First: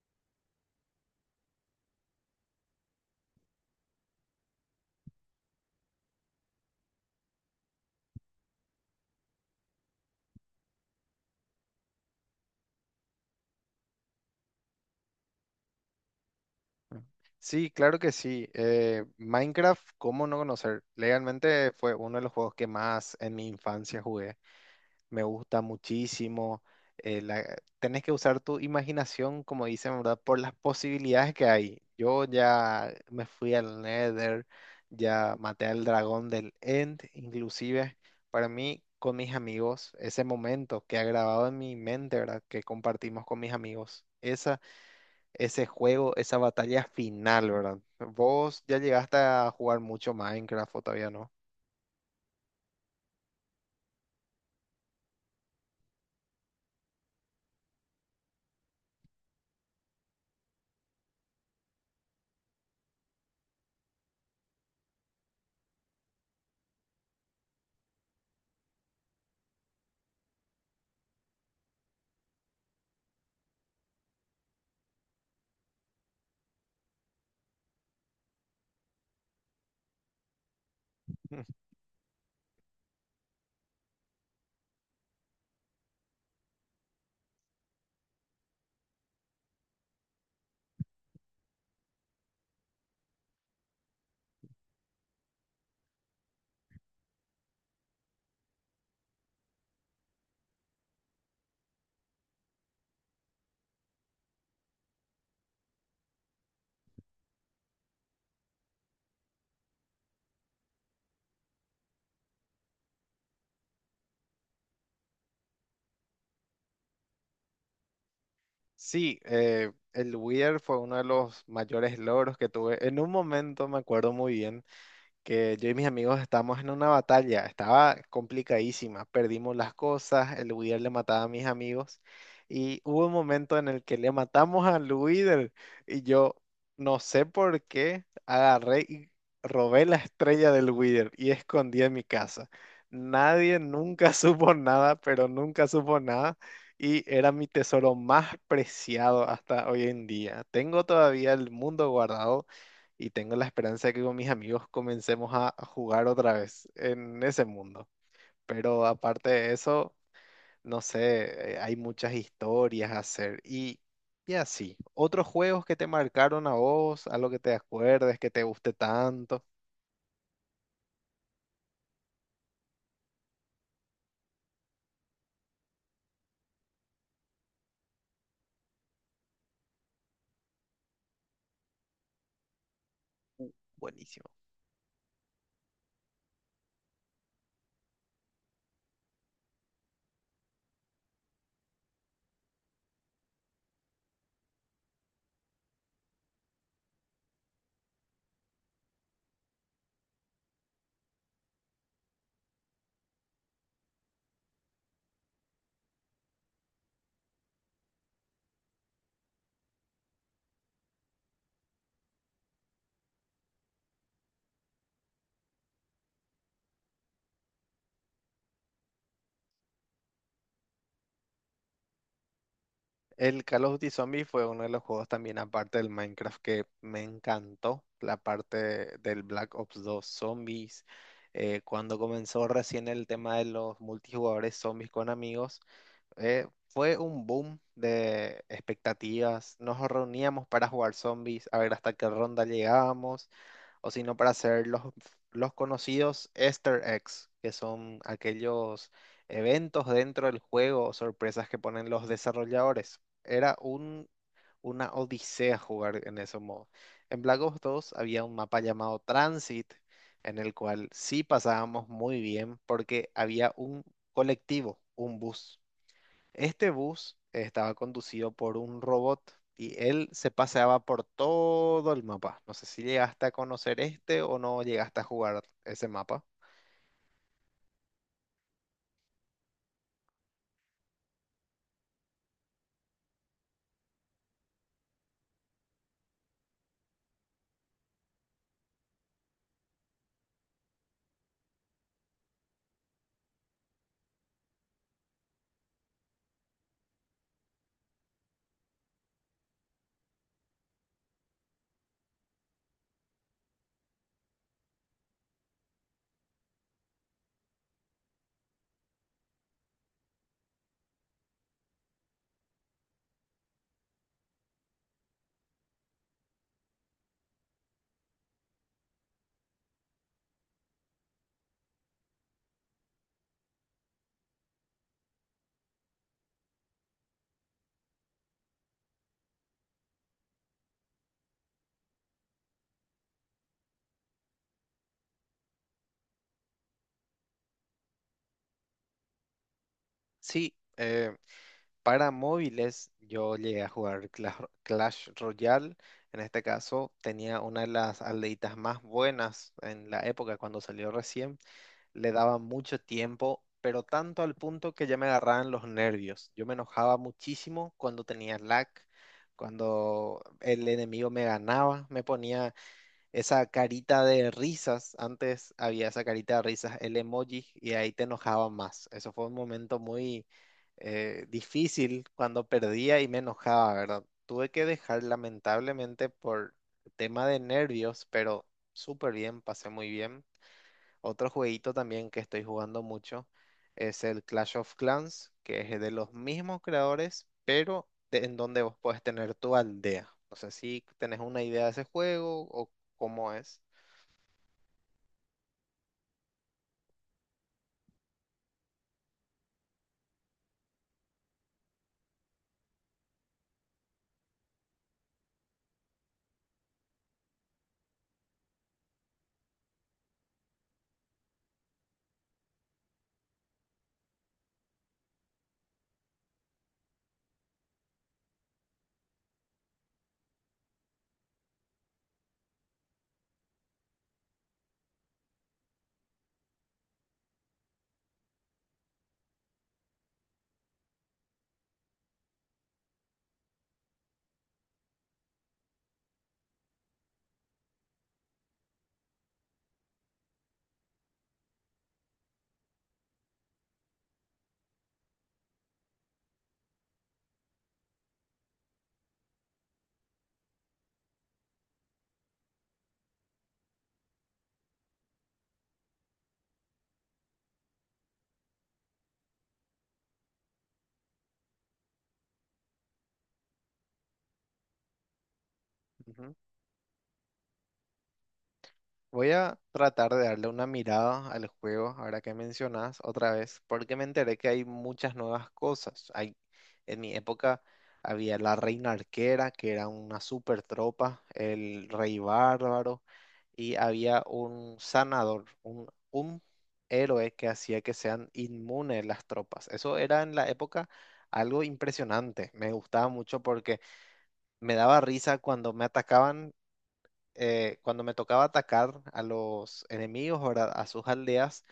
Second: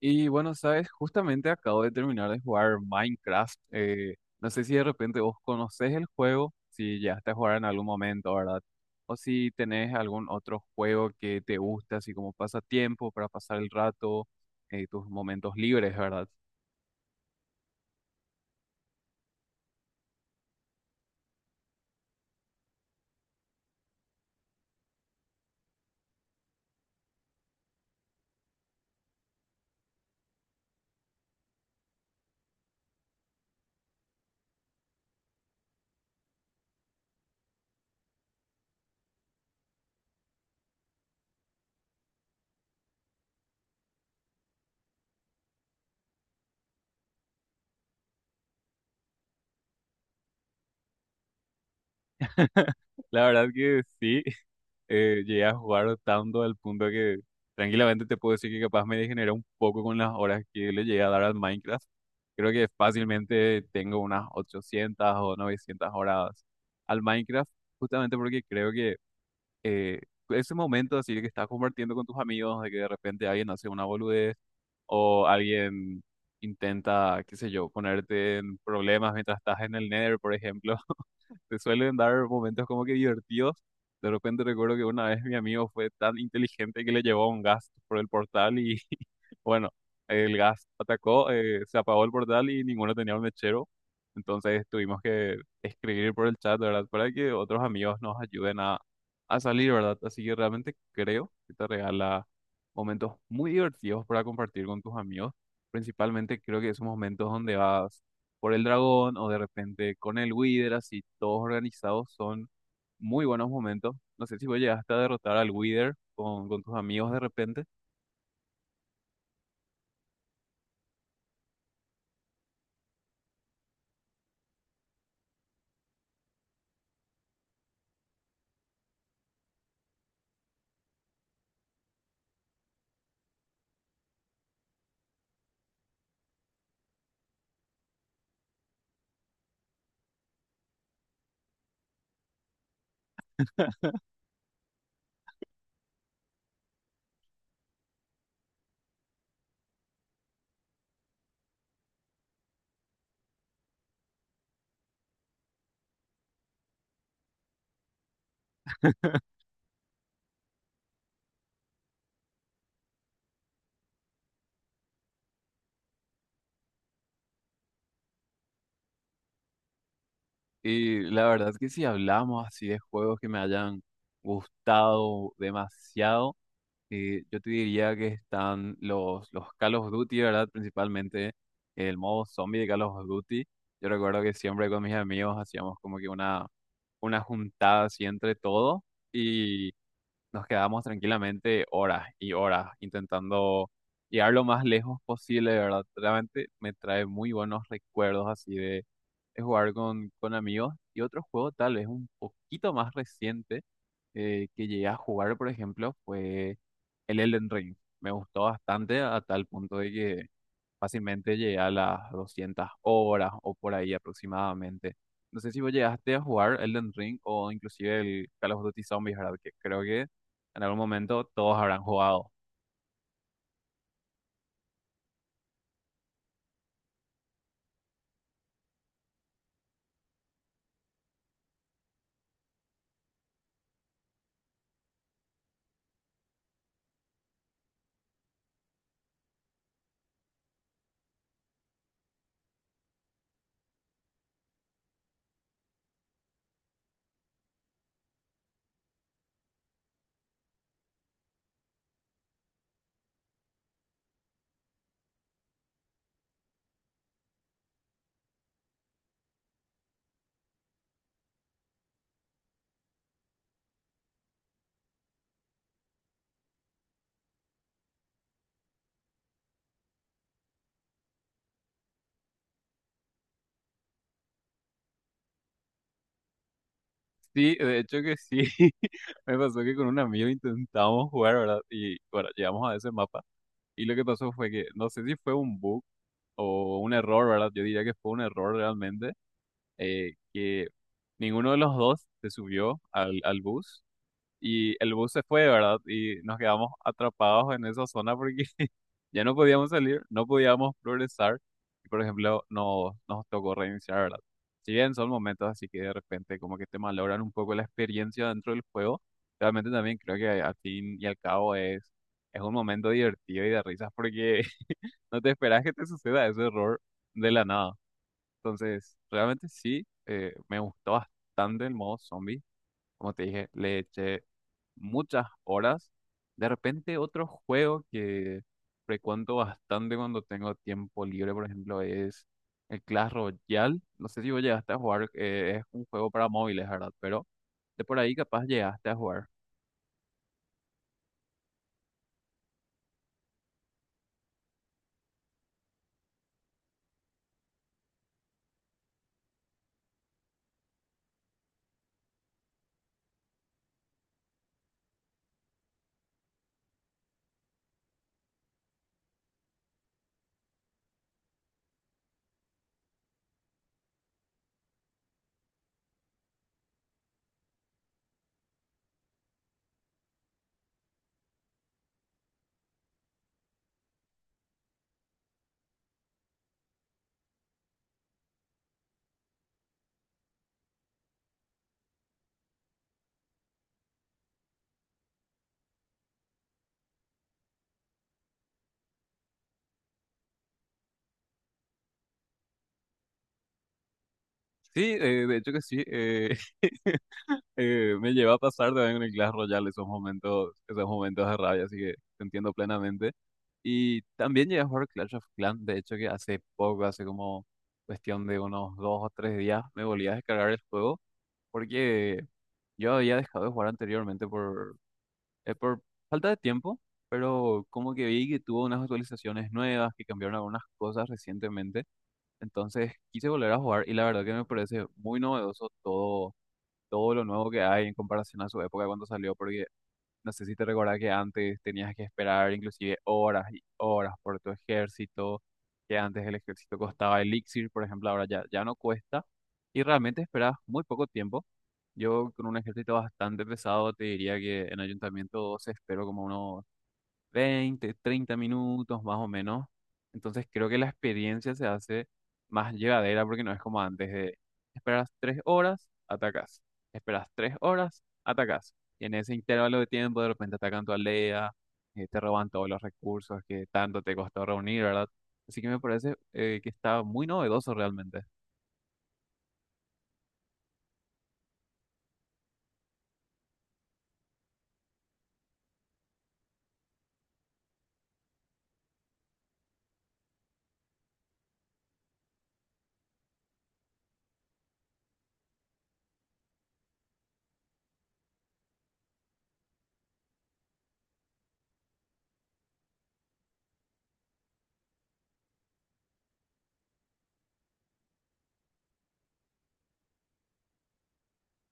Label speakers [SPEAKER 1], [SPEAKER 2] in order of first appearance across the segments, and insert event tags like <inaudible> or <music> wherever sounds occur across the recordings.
[SPEAKER 1] Y bueno, sabes, justamente acabo de terminar de jugar Minecraft. No sé si de repente vos conocés el juego, si llegaste a jugar en algún momento, ¿verdad? O si tenés algún otro juego que te guste, así como pasatiempo para pasar el rato, tus momentos libres, ¿verdad?
[SPEAKER 2] Sí, claro que sí. Minecraft, ¿cómo no conocer? Legalmente fue uno de los juegos que más en mi infancia jugué. Me gusta muchísimo. Eh, la- Tenés que usar tu imaginación, como dicen, ¿verdad? Por las posibilidades que hay. Yo ya me fui al Nether, ya maté al dragón del End, inclusive para mí, con mis amigos, ese momento que ha grabado en mi mente, ¿verdad? Que compartimos con mis amigos. Esa Ese juego, esa batalla final, ¿verdad? ¿Vos ya llegaste a jugar mucho Minecraft o todavía no?
[SPEAKER 1] <laughs> La verdad que sí. Llegué a jugar tanto al punto que tranquilamente te puedo decir que capaz me degeneré un poco con las horas que le llegué a dar al Minecraft. Creo que fácilmente tengo unas 800 o 900 horas al Minecraft, justamente porque creo que eh, ese momento así que estás compartiendo con tus amigos, de que de repente alguien hace una boludez o alguien intenta, qué sé yo, ponerte en problemas mientras estás en el Nether, por ejemplo. <laughs> Te
[SPEAKER 2] <laughs>
[SPEAKER 1] suelen dar momentos como que divertidos. De repente recuerdo que una vez mi amigo fue tan inteligente que le llevó un gas por el portal y <laughs> bueno, el gas atacó, se apagó el portal y ninguno tenía un mechero. Entonces tuvimos que escribir por el chat, ¿verdad? Para que otros amigos nos ayuden a salir, ¿verdad? Así que realmente creo que te regala momentos muy divertidos para compartir con tus amigos. Principalmente creo que esos momentos donde vas por el dragón o de repente con el Wither, así todos organizados son muy buenos momentos. No sé si vos llegaste a derrotar al Wither con tus amigos de repente.
[SPEAKER 2] Sí, el Wither fue uno de los mayores logros que tuve. En un momento me acuerdo muy bien, que yo y mis amigos estábamos en una batalla, estaba complicadísima, perdimos las cosas, el Wither le mataba a mis amigos y hubo un momento en el que le matamos al Wither y yo no sé por qué agarré y robé la estrella del Wither y escondí en mi casa. Nadie nunca <laughs> supo nada, pero nunca supo nada. Y era mi tesoro más preciado hasta hoy en día. Tengo todavía el mundo guardado y tengo la esperanza de que con mis amigos comencemos a jugar otra vez en ese mundo. Pero aparte de eso, no sé, hay muchas historias a hacer y así. ¿Otros juegos que te marcaron a vos, algo que te acuerdes, que te guste tanto?
[SPEAKER 1] Y la verdad que si hablamos así de juegos que me hayan gustado demasiado, yo te diría que están los Call of Duty, ¿verdad? Principalmente el modo zombie de Call of Duty.
[SPEAKER 2] Uh,
[SPEAKER 1] Yo recuerdo
[SPEAKER 2] buenísimo.
[SPEAKER 1] que siempre con mis amigos hacíamos como que una juntada así entre todos. Y nos quedamos tranquilamente horas y horas intentando llegar lo más lejos posible, de ¿verdad? Realmente me trae muy buenos recuerdos así de jugar con amigos y otro juego tal vez un poquito más reciente que llegué a jugar, por ejemplo, fue el Elden Ring. Me gustó bastante a tal punto de que fácilmente llegué a las 200 horas o por ahí aproximadamente. No sé si vos llegaste a jugar Elden Ring o inclusive el Call of Duty Zombies, ¿verdad? Que creo que en algún momento todos habrán jugado.
[SPEAKER 2] El Call of Duty Zombie fue uno de los juegos también, aparte del Minecraft, que me encantó. La parte del Black Ops 2 Zombies. Cuando comenzó recién el tema de los multijugadores zombies con amigos, fue un boom de expectativas. Nos reuníamos para jugar zombies, a ver hasta qué ronda llegábamos, o si no, para hacer los conocidos Easter eggs, que son aquellos eventos dentro del juego o sorpresas que ponen los desarrolladores. Era una odisea jugar en ese modo. En Black Ops 2 había un mapa llamado Transit, en el cual sí pasábamos muy bien porque había un colectivo, un bus. Este bus estaba conducido por un robot y él se paseaba por todo el mapa. No sé si llegaste a conocer este o no llegaste a jugar ese mapa.
[SPEAKER 1] Sí, de hecho que sí. <laughs> Me pasó que con un amigo intentamos jugar, ¿verdad? Y bueno, llegamos a ese mapa. Y lo que pasó fue que, no sé si fue un bug o un error, ¿verdad? Yo diría que fue un error realmente, que ninguno de los dos se subió al bus. Y el bus se fue, ¿verdad? Y nos quedamos atrapados en esa zona porque ya no podíamos salir, no podíamos progresar. Y por ejemplo, nos tocó reiniciar, ¿verdad? Si bien son momentos así que de repente como que te malogran un poco la experiencia dentro del juego, realmente también creo que al fin y al cabo es un momento divertido y de risas porque <laughs> no te esperas que te suceda ese error de la nada. Entonces, realmente sí, me gustó bastante el modo zombie como te dije, le eché muchas horas. De repente otro juego que frecuento bastante cuando tengo tiempo libre, por ejemplo, es el Clash Royale. No sé si vos llegaste a jugar, es un juego para móviles, ¿verdad? Pero de por ahí capaz llegaste a jugar.
[SPEAKER 2] Sí, para móviles, yo llegué a jugar Clash Royale. En este caso, tenía una de las aldeitas más buenas en la época cuando salió recién. Le daba mucho tiempo, pero tanto al punto que ya me agarraban los nervios. Yo me enojaba muchísimo cuando tenía lag, cuando el enemigo me ganaba, me ponía esa carita de risas. Antes había esa carita de risas, el emoji, y ahí te enojaba más. Eso fue un momento muy difícil cuando perdía y me enojaba, ¿verdad? Tuve que dejar lamentablemente por tema de nervios, pero súper bien, pasé muy bien. Otro jueguito también que estoy jugando mucho es el Clash of Clans, que es de los mismos creadores, pero en donde vos podés tener tu aldea. No sé si tenés una idea de ese juego o cómo es.
[SPEAKER 1] Sí, de hecho que sí. Me lleva a pasar también en el Clash Royale esos momentos de rabia, así que te entiendo plenamente. Y también llegué a jugar Clash of Clans, de hecho que hace poco, hace como cuestión de unos dos o tres días, me volví a descargar el juego porque yo había dejado de jugar anteriormente por falta de tiempo, pero como que vi que tuvo unas actualizaciones nuevas, que cambiaron algunas cosas recientemente, entonces quise volver a jugar y la verdad que me parece muy novedoso todo todo lo nuevo que hay en comparación a su época cuando salió, porque no sé si te recordás que antes tenías que esperar inclusive horas y horas por tu ejército, que antes el ejército costaba elixir, por ejemplo, ahora ya no cuesta, y realmente esperas muy poco tiempo. Yo con un ejército bastante pesado te diría que en Ayuntamiento 2 espero como unos 20, 30 minutos más o menos. Entonces creo que la experiencia se hace más llevadera porque no es como antes de esperas 3 horas, atacas. Esperas 3 horas, atacas. Y en ese intervalo de tiempo de repente atacan tu aldea, te roban todos los recursos que tanto te costó reunir, ¿verdad? Así que me parece que está muy novedoso realmente.
[SPEAKER 2] Voy a tratar de darle una mirada al juego, ahora que mencionas otra vez, porque me enteré que hay muchas nuevas cosas. Hay, en mi época había la reina arquera, que era una super tropa, el rey bárbaro, y había un sanador, un héroe que hacía que sean inmunes las tropas. Eso era en la época algo impresionante. Me gustaba mucho porque me daba risa cuando me atacaban, cuando me tocaba atacar a los enemigos, ¿verdad? A sus aldeas,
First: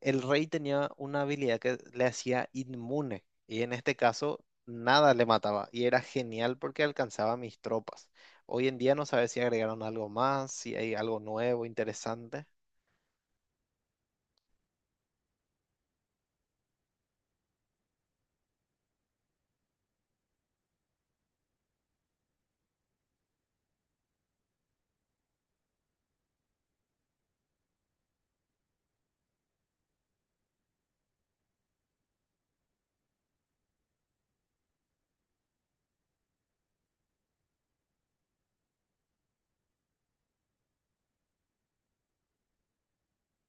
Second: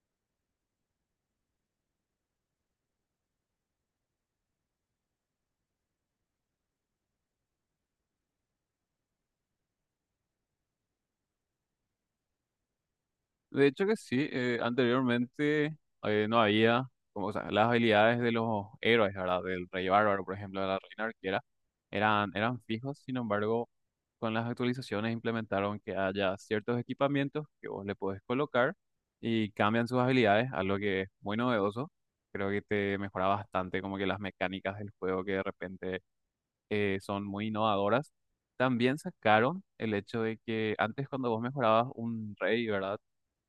[SPEAKER 2] el rey tenía una habilidad que le hacía inmune. Y en este caso, nada le mataba. Y era genial porque alcanzaba a mis tropas. Hoy en día no sabes si agregaron algo más, si hay algo nuevo, interesante.
[SPEAKER 1] De hecho que sí, anteriormente no había como, o sea, las habilidades de los héroes, ¿verdad? Del rey bárbaro, por ejemplo, de la reina arquera, eran fijos, sin embargo, con las actualizaciones implementaron que haya ciertos equipamientos que vos le podés colocar y cambian sus habilidades, algo que es muy novedoso. Creo que te mejora bastante como que las mecánicas del juego que de repente son muy innovadoras. También sacaron el hecho de que antes cuando vos mejorabas un rey, ¿verdad?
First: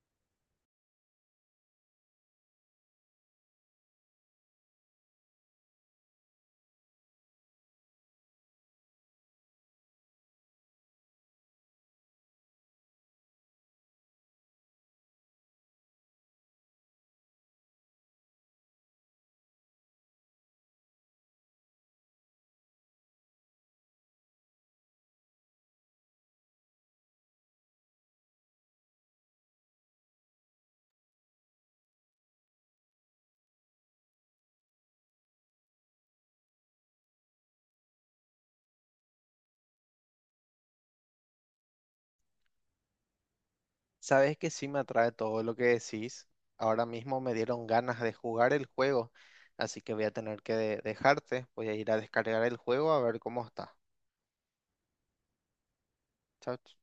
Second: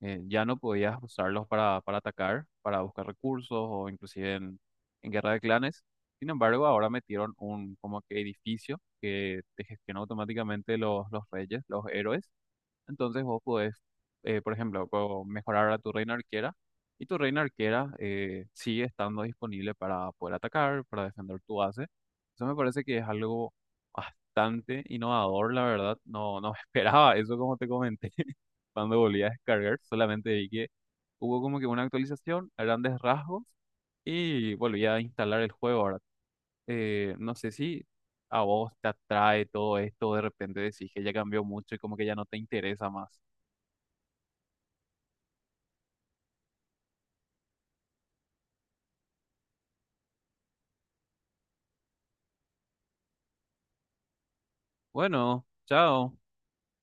[SPEAKER 1] Ya no podías usarlos para atacar, para buscar recursos o inclusive en guerra de clanes. Sin embargo, ahora metieron un como que edificio que te gestiona automáticamente los reyes, los héroes. Entonces vos podés, por ejemplo, puedo mejorar a tu reina arquera y tu reina arquera sigue estando disponible para poder atacar, para defender tu base. Eso me parece que es algo bastante innovador, la verdad. No, <laughs> esperaba eso como te comenté <laughs> cuando volví a descargar. Solamente vi que hubo como que una actualización a grandes rasgos y volví a instalar el juego ahora. No sé si a vos te atrae todo esto, de repente decís que ya cambió mucho y como que ya no te interesa más.
[SPEAKER 2] Sabes que sí me atrae todo lo que decís. Ahora mismo me dieron ganas de jugar el juego. Así que voy a tener que dejarte. Voy a ir a descargar el juego a ver cómo está.
[SPEAKER 1] Bueno, chao.
[SPEAKER 2] Chao.